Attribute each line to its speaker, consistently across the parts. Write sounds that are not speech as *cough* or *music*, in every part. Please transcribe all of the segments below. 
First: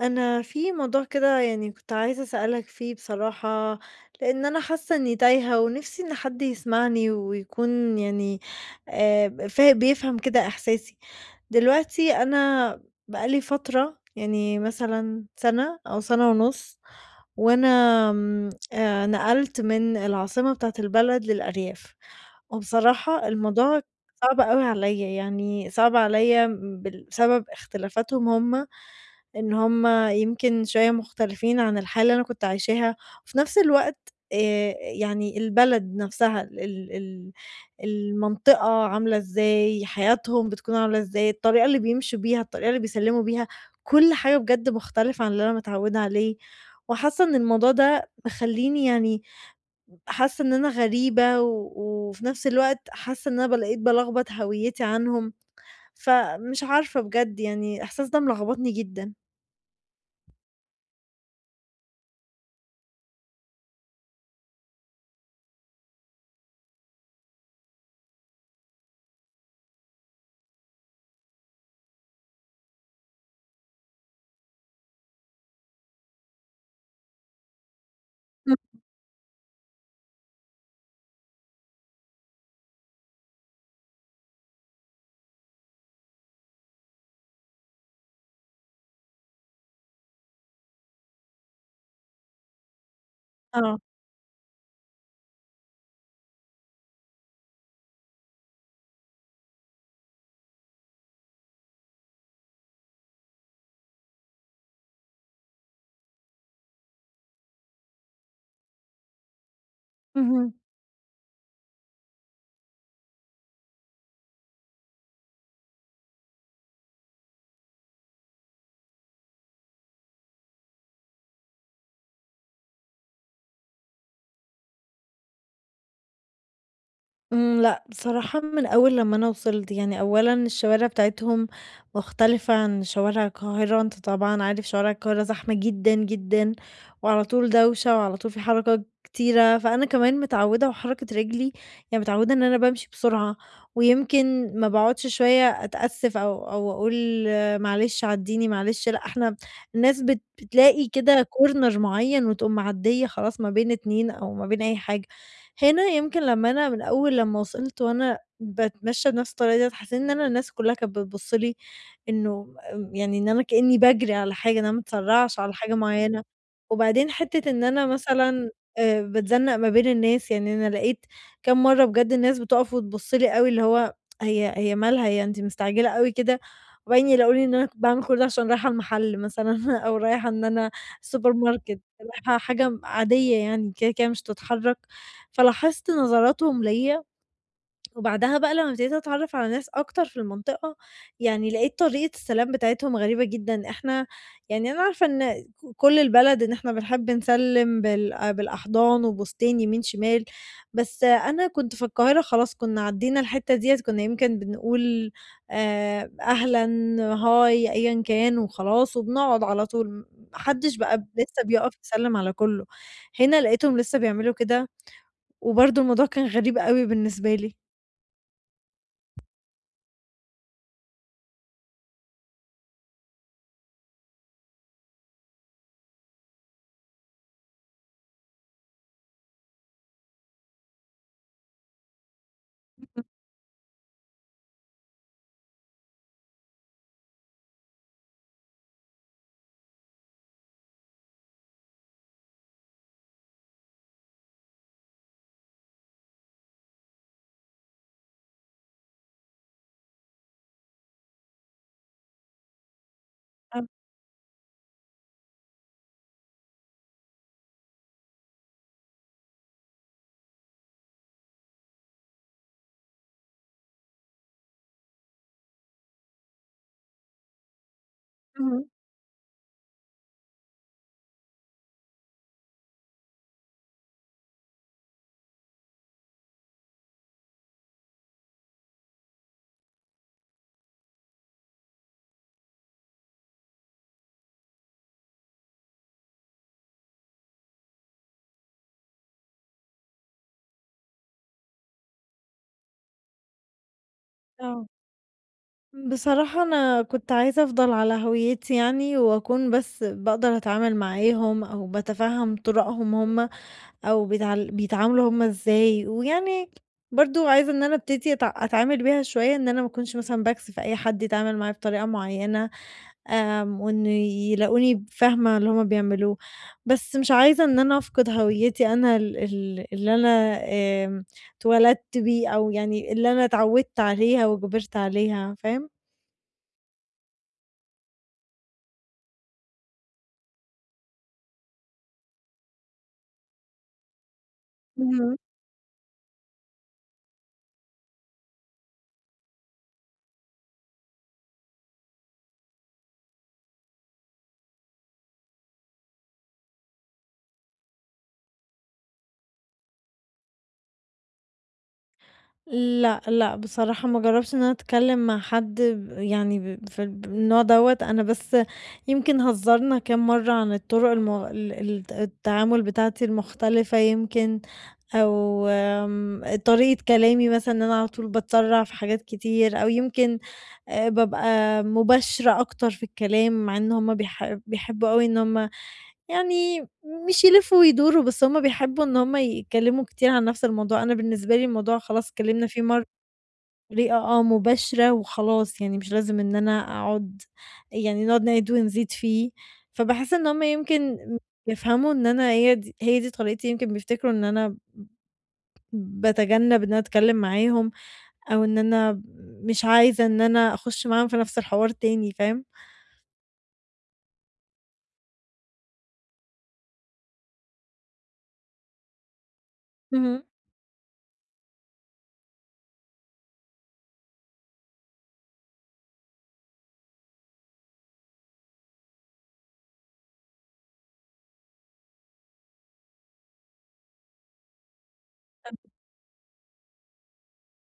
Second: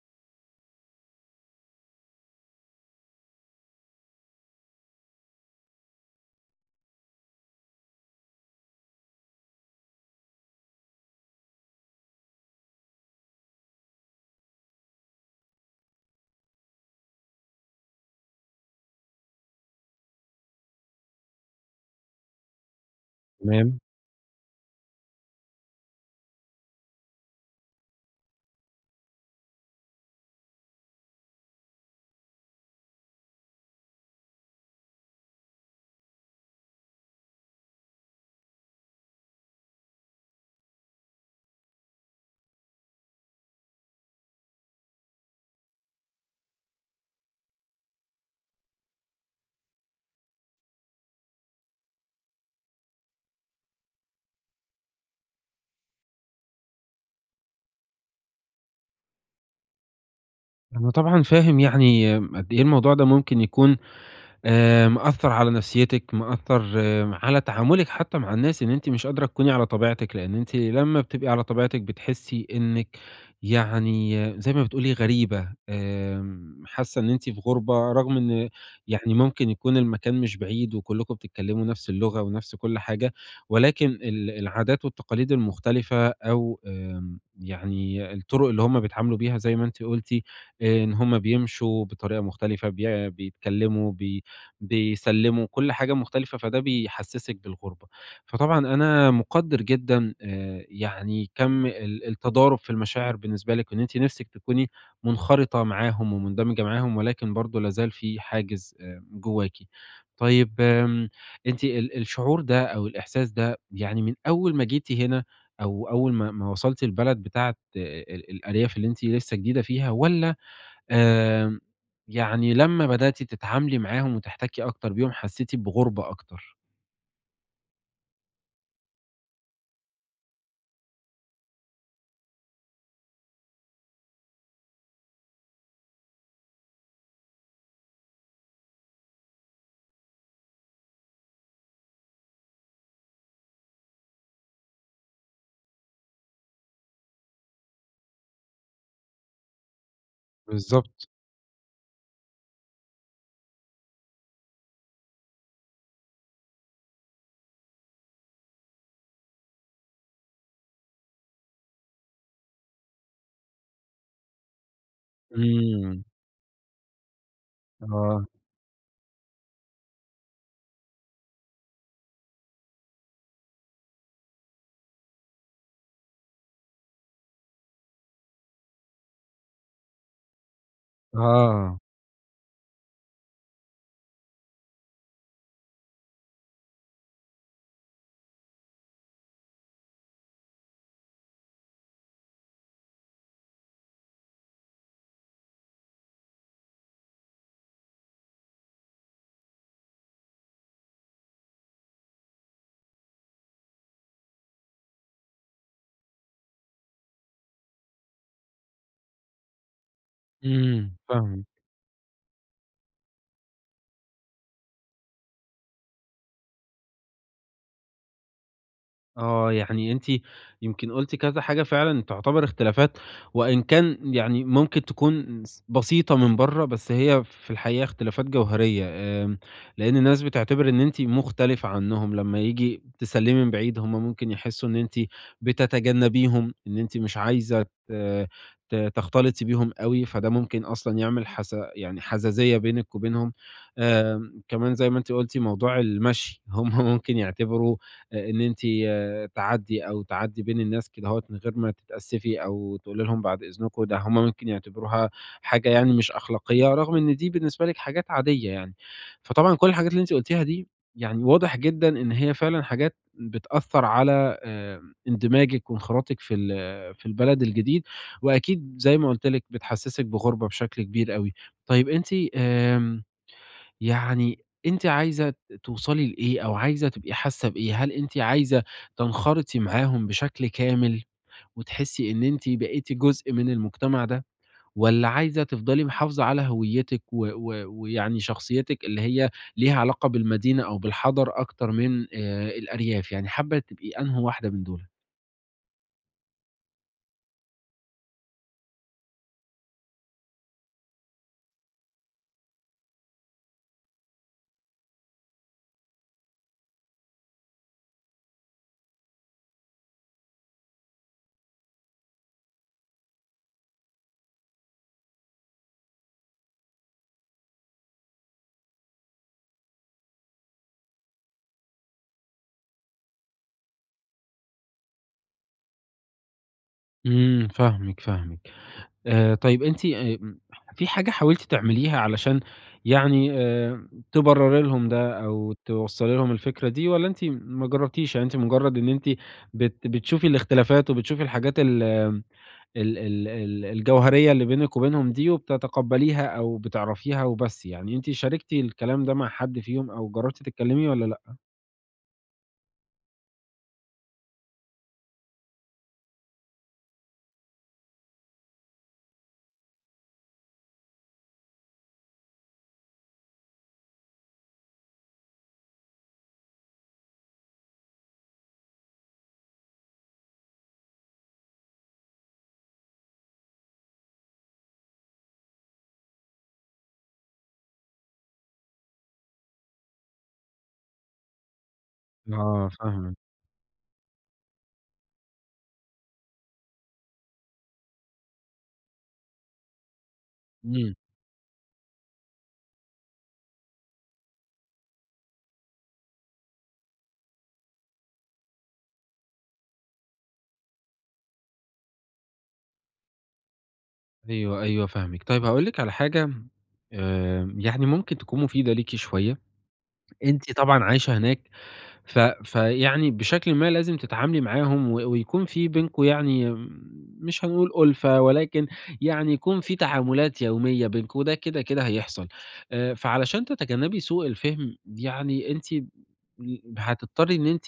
Speaker 1: أنا في موضوع كده يعني كنت عايزة أسألك فيه بصراحة، لأن أنا حاسة إني تايهة ونفسي إن حد يسمعني ويكون يعني آه، بيفهم كده إحساسي. دلوقتي أنا بقالي فترة يعني مثلا سنة أو سنة ونص، وأنا آمم، نقلت من العاصمة بتاعة البلد للأرياف، وبصراحة
Speaker 2: تمام.
Speaker 1: الموضوع صعب أوي عليَّ، يعني صعب عليَّ بسبب اختلافاتهم هم، إن هم يمكن شوية مختلفين عن الحياة اللي أنا كنت عايشاها، وفي نفس الوقت آآ، يعني البلد نفسها ال ال ال المنطقة عاملة إزاي، حياتهم بتكون عاملة إزاي، الطريقة اللي بيمشوا بيها، الطريقة اللي بيسلموا بيها، كل حاجة بجد مختلفة عن اللي أنا متعودة عليه. وحاسة إن الموضوع ده مخلّيني يعني حاسة إن أنا غريبة، و وفي نفس الوقت حاسة إن أنا بقيت بالخبط هويتي عنهم، فمش عارفة بجد يعني الإحساس ده ملخبطني جدًا.
Speaker 2: أنا طبعًا فاهم يعني قد إيه الموضوع ده ممكن يكون مأثّر على نفسيتِك، مأثّر على تعاملِك حتى مع الناس، إن أنتِ مش قادرة تكوني على طبيعتِك، لإن أنتِ لمّا بتبقي على طبيعتِك بتحسّي إنِّك يعني زي ما بتقولي غريبة، حاسة إن أنتِ في غُربة، رغم إن
Speaker 1: إمم.
Speaker 2: يعني ممكن يكون المكان مش بعيد وكلّكم بتتكلّموا نفس اللغة ونفس كل حاجة، ولكن العادات والتقاليد المختلفة أو يعني الطُرُق اللي هم بيتعاملوا بيها زي ما أنتِ قُلتِ، إن هم بيمشوا بطريقة مختلفة،
Speaker 1: آه.
Speaker 2: بيتكلّموا، بيسلّموا، كل حاجة مختلفة، فده بيحسّسِك بالغُربة. فطبعًا أنا مُقدِّر جدًا يعني كَم التضارب في المشاعر بالنسبة لِك، وإن أنتِ نِفْسِك تكوني منخرطة معاهم ومندمجة معاهم، ولكن برضه لا زال في حاجز جوّاكِ.
Speaker 1: اهم.
Speaker 2: طيب أنتِ الشعور ده أو الإحساس ده يعني من أول ما جيتِ هنا أو أول ما وصلتِ البلد بتاعة الأرياف اللي أنتِ لسّه جديدة فيها، والّا آمم، يعني لمّا بدأتِ تتعاملي معاهم وتحتكي أكتر بيهم حسيتِ بغُربة أكتر.
Speaker 1: إمم، لأ، بصراحة من أول لمّا أنا وصلت، يعني أولًا الشوارع بتاعتهم مختلفة عن شوارع القاهرة، أنت طبعًا عارف شوارع القاهرة زحمة جدًا، جدًا، وعلى طول دوشة، وعلى طول في حركة كتيرة، فأنا كمان متعودة وحركة رجلي يعني متعودة إن أنا بامشي بسرعة، ويمكن ما باقعدش شوية أتأسف أو أقول آه، معلش عدّيني، معلش لأ، إحنا الناس بتلاقي
Speaker 2: بالضبط.
Speaker 1: كده corner معين وتقوم معدية خلاص ما بين 2 أو ما بين أي حاجة. هنا يمكن لمّا أنا من أول لمّا وصلت وأنا باتمشّى بنفس الطريقة ديّة، حسيت إن أنا الناس كلّها كانت بتبُص لي إنه آمم، يعني إن أنا كإنّي باجري على حاجة، إن أنا ما اتسرّعش على حاجة
Speaker 2: إمم.
Speaker 1: معيّنة. وبعدين حتّة إن أنا
Speaker 2: آه،
Speaker 1: مثلًا باتزنّق ما بين الناس، يعني أنا لقيت كام مرّة بجد الناس بتُقف وتبُص لي أوي اللي هو هي مالها، هي أنتِ مستعجلة أوي كده؟ وبعدين يلاقوا لي إن أنا باعمل كل ده عشان رايحة المحل مثلًا *laughs* أو رايحة إن أنا السوبر
Speaker 2: آه.
Speaker 1: ماركت، رايحة حاجة عادية يعني كده، كده مش هتتحرّك. فلاحظت نظراتهم ليّا، وبعدها بقى لمّا ابتديت أتعرّف على ناس أكتر في المنطقة، يعني لقيت طريقة السلام بتاعتهم غريبة جدًا. إحنا يعني أنا عارفة إن كل البلد إن إحنا بنحب نسلِّم بالأحضان وبوستين يمين، شمال، بس أنا كنت في القاهرة خلاص كنا عدّينا الحتّة ديّة، كنا يمكن بنقول أهلًا، هاي، أيًا كان وخلاص وبنقعد على طول، ما حدّش
Speaker 2: إمم.
Speaker 1: بقى لسّه
Speaker 2: فاهمِك.
Speaker 1: بيقف يسلِّم على كُلّه. هنا لقيتهم لسّه بيعملوا كده، وبرضه الموضوع كان غريب أوي بالنسبة لي.
Speaker 2: آه، يعني أنتِ يمكن قُلتِ كذا حاجة فعلًا تعتبر اختلافات، وإن كان يعني ممكن تكون بسيطة من برّه، بس هي في الحقيقة اختلافات جوهرية، لإن الناس بتعتبر إن أنتِ مختلفة عنهم، لمّا ييجي تسلِّمي من بعيد هم ممكن يحسّوا إن أنتِ بتتجنبيهم، إن أنتِ مش عايزة ت ت تختلطي بيهم أوي، فده ممكن أصلًا يعمل حس يعني حزازية بينِك وبينهم، كمان زي ما أنتِ قُلتِ موضوع المشي، *laughs* هم ممكن يعتبروا إن أنتِ تعدّي أو تعدّي بين الناس كدهوّة من غير ما تتأسّفي أو تقولي لهم بعد
Speaker 1: آه،
Speaker 2: إذنكم، ده هم ممكن يعتبروها حاجة يعني مش أخلاقية، رغم إن دي بالنسبة لِك حاجات عادية يعني. فطبعًا كل الحاجات اللي أنتِ قُلتيها دي يعني واضح جدًا إن هي فعلًا حاجات بتأثّر على اندماجِك وانخراطِك في في البلد الجديد،
Speaker 1: اهم،
Speaker 2: وأكيد زي ما قُلت لِك بتحسّسِك بغُربة بشكل كبير أوي. طيب أنتِ آمم يعني أنتِ عايزة توصلي لإيه أو عايزة تبقي حاسة بإيه؟ هل أنتِ عايزة تنخرطي معاهم بشكل كامل وتحسي إن أنتِ بقيتِ جزء من المجتمع ده، والّا عايزة تفضلي محافظة على هويتِك و و ويعني شخصيتِك اللي هي ليها علاقة بالمدينة أو بالحضر أكتر من الأرياف، يعني حابة تبقي أنهو واحدة من
Speaker 1: آه.
Speaker 2: دول؟
Speaker 1: بصراحة أنا كنت عايزة أفضل على هويتي يعني، وأكون بس باقدر أتعامل معاهم أو باتفهم طرقهم هم أو بيتعاملوا هم إزاي، ويعني برضه عايزة إن أنا أبتدي أتعامل بيها شوية إن أنا ما أكونش مثلًا باكسف أي حد يتعامل معايا بطريقة معينة، آمم، وإنه يلاقوني فاهمة اللي هم بيعملوه، بس مش عايزة إن أنا أفقد هويتي أنا ال ال اللي أنا آمم اتولدت بيه أو يعني اللي أنا اتعودت عليها وكبرت عليها، فاهم؟
Speaker 2: إمم، فاهمِك. طيب أنتِ في حاجة حاولتِ تعمليها علشان يعني تبرّري لهم
Speaker 1: اهم.
Speaker 2: ده أو توصّلي لهم الفكرة دي، والّا أنتِ ما جرّبتيش، يعني أنتِ مجرّد إن أنتِ بتشوفي الاختلافات وبتشوفي الحاجات ال ال ال ال الجوهرية اللي بينِك وبينهم دي وبتتقبّليها أو بتعرفيها وبس يعني، أنتِ شاركتِ الكلام ده مع حد فيهم أو جرّبتِ تتكلّمي والّا لأ؟
Speaker 1: لأ، لأ، بصراحة ما جرّبتش إن أنا أتكلّم مع حد يعني في النوع دوّة، أنا بس يمكن هزّرنا كام مرّة عن الطُرق الم ال الت التعامل بتاعتي المختلفة، يمكن أو آمم، طريقة كلامي مثلًا إن أنا على طول باتسرّع في حاجات كتير، أو يمكن بابقى مباشرة أكتر في الكلام، مع إن هُم بيحبّوا أوي إن هُم يعني مش يلفوا ويدوروا، بس هُم بيحبوا إن هُم يتكلموا كتير عن نفس الموضوع. أنا بالنسبة لي الموضوع خلاص اتكلمنا فيه
Speaker 2: آه
Speaker 1: مرة
Speaker 2: فاهمِك،
Speaker 1: بطريقة آه مباشرة وخلاص، يعني مش لازم إن أنا أقعد يعني نقعد نعيد ونزيد فيه، فباحس إن هُم
Speaker 2: إمم،
Speaker 1: يمكن بيفهموا إن أنا هي دي طريقتي، يمكن بيفتكروا إن أنا باتجنب إن أنا أتكلم معاهم، أو إن أنا مش عايزة إن أنا أخش معاهم في نفس الحوار تاني، فاهم؟
Speaker 2: أيوه فاهمِك. طيب هاقول لِك على حاجة يعني ممكن تكون مفيدة ليكِ شوية.
Speaker 1: اهم.
Speaker 2: أنتِ طبعًا عايشة هناك، ف فيعني بشكلٍ ما لازم تتعاملي معاهم ويكون في بينكم يعني مش هنقول أُلفة، ولكن يعني يكون في تعاملات يومية بينكم، وده كده هيحصل. فعلشان تتجنبي سوء الفهم، يعني أنتِ هتضطري إن أنتِ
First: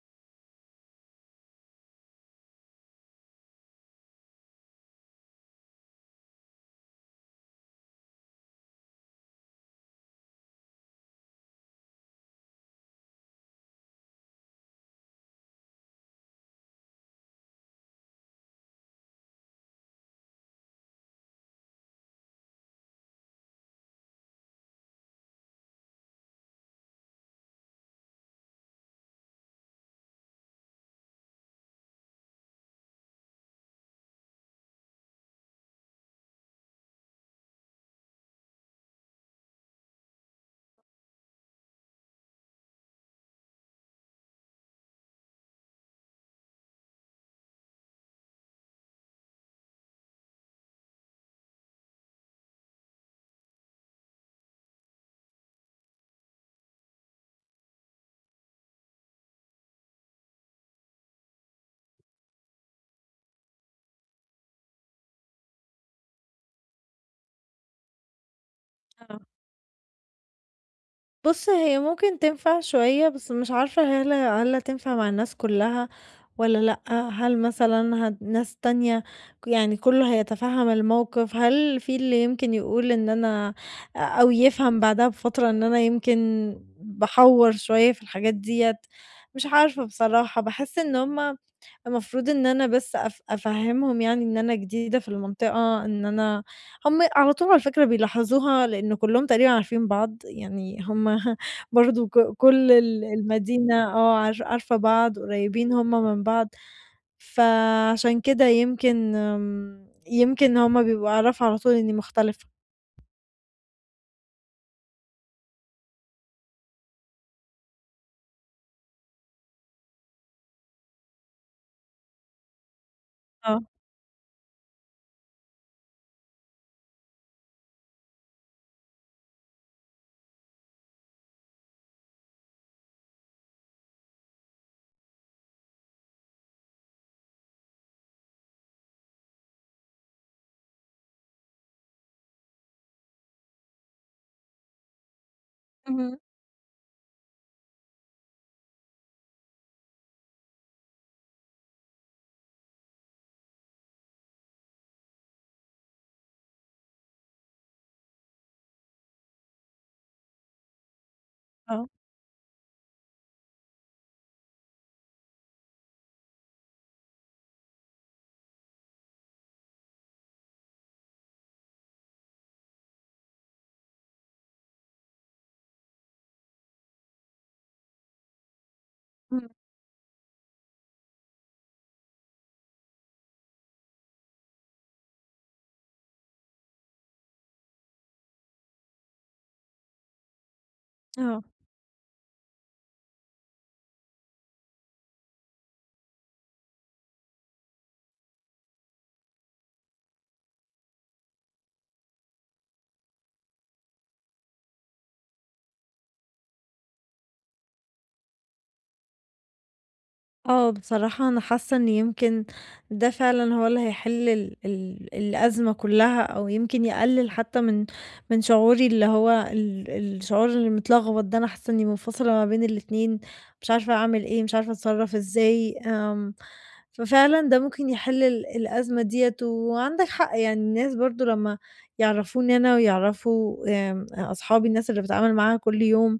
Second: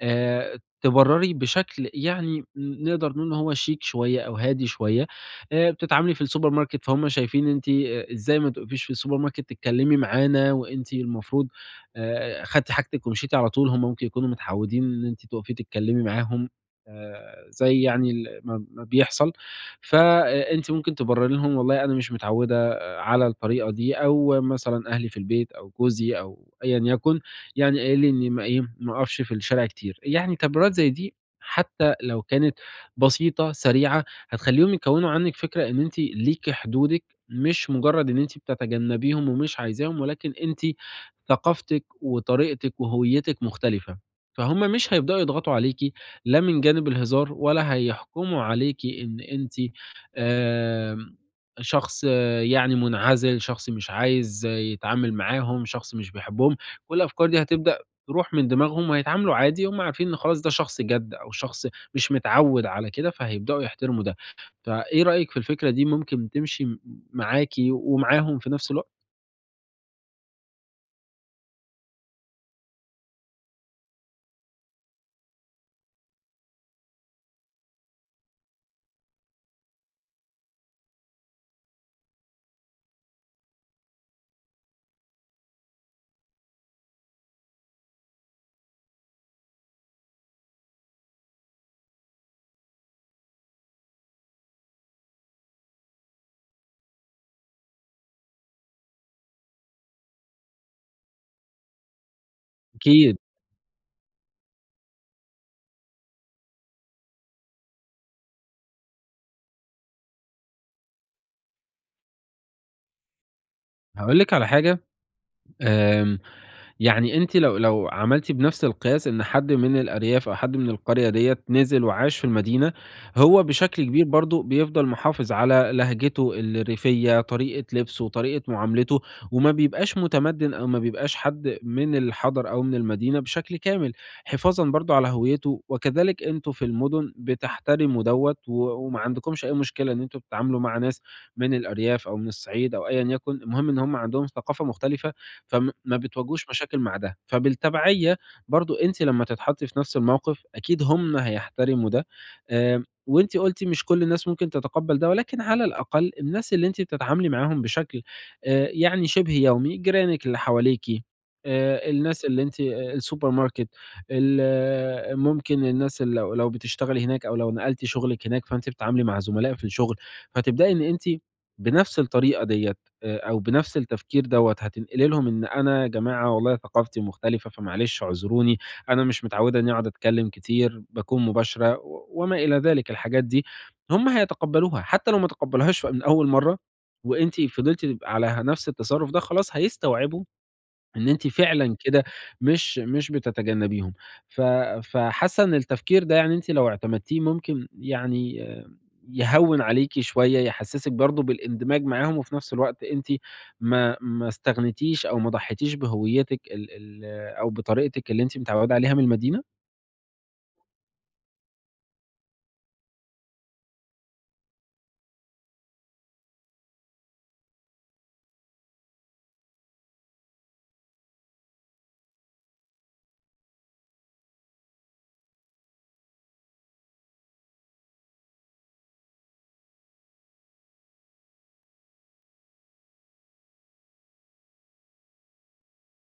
Speaker 2: تبرّري بشكل يعني نقدر نقول إن هو شيك شوية أو هادي شوية، بتتعاملي في السوبر ماركت فهُم شايفين أنتِ إزاي ما تقفيش في السوبر ماركت تتكلّمي معانا وأنتِ المفروض خدتِ حاجتِك ومشيتِ على طول، هُم ممكن يكونوا متعوّدين إن أنتِ تقفي تتكلّمي معاهم زي يعني ما بيحصل، فأنتِ ممكن تبرّري لهم والله أنا مش متعوّدة على الطريقة دي، أو مثلًا أهلي في البيت أو جوزي أو أيًا يكن يعني قال لي إني ما إيه، ما أقفش في الشارع كتير. يعني تبريرات زي دي حتى لو كانت بسيطة، سريعة، هتخلّيهم يكوّنوا عنِّك فكرة إن أنتِ ليكِ حدودِك، مش مجرّد إن أنتِ بتتجنّبيهم ومش عايزاهم، ولكن أنتِ ثقافتِك وطريقتِك وهويتِك مختلفة، فهُم مش هيبدؤوا يضغطوا عليكِ لا من جانب الهزار ولا هيحكموا عليكِ إن أنتِ آمم، شخص يعني منعزل، شخص مش عايز يتعامل معاهم، شخص مش بيحبهم، كل الأفكار دي هتبدأ تروح من دماغهم وهيتعاملوا عادي، هُم عارفين إن خلاص ده شخص جَد أو شخص مش متعوّد على كده، فهيبدؤوا يحترموا ده. فإيه رأيِك في الفكرة دي، ممكن تمشي معاكِ ومعاهم في نفس الوقت؟
Speaker 1: بُص، هي ممكن تنفع شوية، بس مش عارفة هل هتنفع مع الناس كلّها والّا لأ؟ هل مثلًا ناس تانية يعني كُلّه هيتفهّم الموقف؟ هل في اللي يمكن يقول إن أنا أو يفهم بعدها بفترة إن أنا يمكن باحوّر شوية في الحاجات ديّة؟ مش عارفة بصراحة، باحس إن هُم المفروض إن أنا بس أفهّمهم يعني إن أنا جديدة في المنطقة، إن أنا هم على طول على فكرة بيلاحظوها، لإن كلّهم تقريبًا عارفين بعض، يعني هم *laughs* برضه كل ال
Speaker 2: أكيد.
Speaker 1: المدينة آه، عارفة بعض، قريبين هم من بعض، فعشان كده يمكن آمم، يمكن هم بيبقوا عرفوا على طول إني مختلفة.
Speaker 2: هاقول لِك على حاجة آمم، يعني أنتِ لو عملتِ بنفس القياس إن حد من الأرياف أو حد من القرية ديّة نزل وعاش في المدينة، هو
Speaker 1: آه.
Speaker 2: بشكل كبير برضه بيفضل محافظ على لهجته الريفية، طريقة لبسه، طريقة معاملته، وما بيبقاش متمدّن أو ما بيبقاش حد من الحَضَر أو من المدينة بشكل كامل، حفاظًا برضه على هويته، وكذلك أنتم في المدن بتحترموا دوّة وما عندكمش أي مشكلة إن أنتم تتعاملوا مع ناس من الأرياف أو من الصعيد أو أيًا يكن، المهم إن هم عندهم ثقافة مختلفة ما
Speaker 1: اهم.
Speaker 2: بتواجهوش مشاكل مع ده، فبالتبعية برضه أنتِ لمّا تتحطّي في نفس الموقف أكيد هُم هيحترموا ده، وأنتِ قُلتِ مش كل الناس ممكن تتقبّل ده، ولكن على الأقل الناس اللي أنتِ بتتعاملي معاهم بشكل يعني شِبه يومي، جيرانِك اللي حواليكِ،
Speaker 1: آه.
Speaker 2: الناس اللي أنتِ آه، السوبر ماركت، ال آه، ممكن الناس لو بتشتغلي هناك أو لو نقلتِ شغلِك هناك، فأنتِ بتتعاملي مع زملاء في الشغل، فتبدئي إن أنتِ بنفس الطريقة ديّة. أو بنفس التفكير دوّة هتنقلي لهم إن أنا يا جماعة والله ثقافتي مختلفة، فمعلش اعذروني، أنا مش
Speaker 1: إمم.
Speaker 2: متعودة إنّي أقعد أتكلّم كتير، باكون مباشرة وما إلى ذلك الحاجات دي، هم هيتقبّلوها، حتّى لو ما تقبّلوهاش من أول مرّة وأنتِ فضلتِ تبقى على نفس التصرُّف ده، خلاص هيستوعبوا إن أنتِ
Speaker 1: آه.
Speaker 2: فعلًا كده مش بتتجنّبيهم. ف فحاسّة إن التفكير ده يعني أنتِ لو اعتمدتيه ممكن يعني يهوّن عليكِ شوية، يحسّسِك برضه بالاندماج معاهم، وفي نفس الوقت أنتِ ما استغنيتيش أو ما ضحيتيش بهويتِك ال ال أو بطريقتِك اللي أنتِ متعوّدة عليها من المدينة؟
Speaker 1: آه، بصراحة أنا حاسة إن يمكن ده فعلًا هو اللي هيحل ال ال الأزمة كلّها، أو يمكن يقلل حتى من شعوري اللي هو الشعور المتلخبط ده، أنا حاسة إني منفصلة ما بين الاتنين، مش عارفة أعمل إيه، مش عارفة أتصرّف إزاي، آمم، ففعلًا ده ممكن يحل الأزمة ديّة، وعندك حق يعني الناس برضه لمّا يعرفوني أنا ويعرفوا آمم، أصحابي الناس اللي باتعامل معاها كل يوم،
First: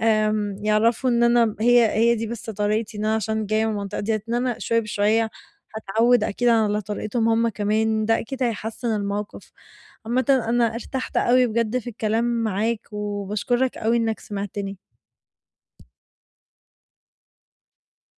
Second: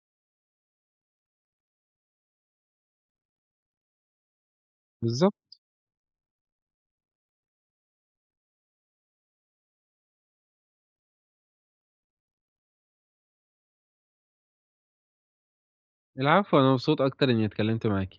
Speaker 1: آمم، يعرفوا إن أنا هي دي بس طريقتي، إن أنا عشان جاية من المنطقة ديّة، إن أنا شوية بشوية
Speaker 2: بالضبط،
Speaker 1: هاتعوّد أكيد على طريقتهم هم كمان، ده أكيد هيحسّن الموقف. عامةً أنا ارتحت أوي بجد في الكلام معاك، وباشكرك أوي إنك سمعتني.
Speaker 2: العفو، أنا مبسوط أكتر إنّي اتكلّمت معاكِ.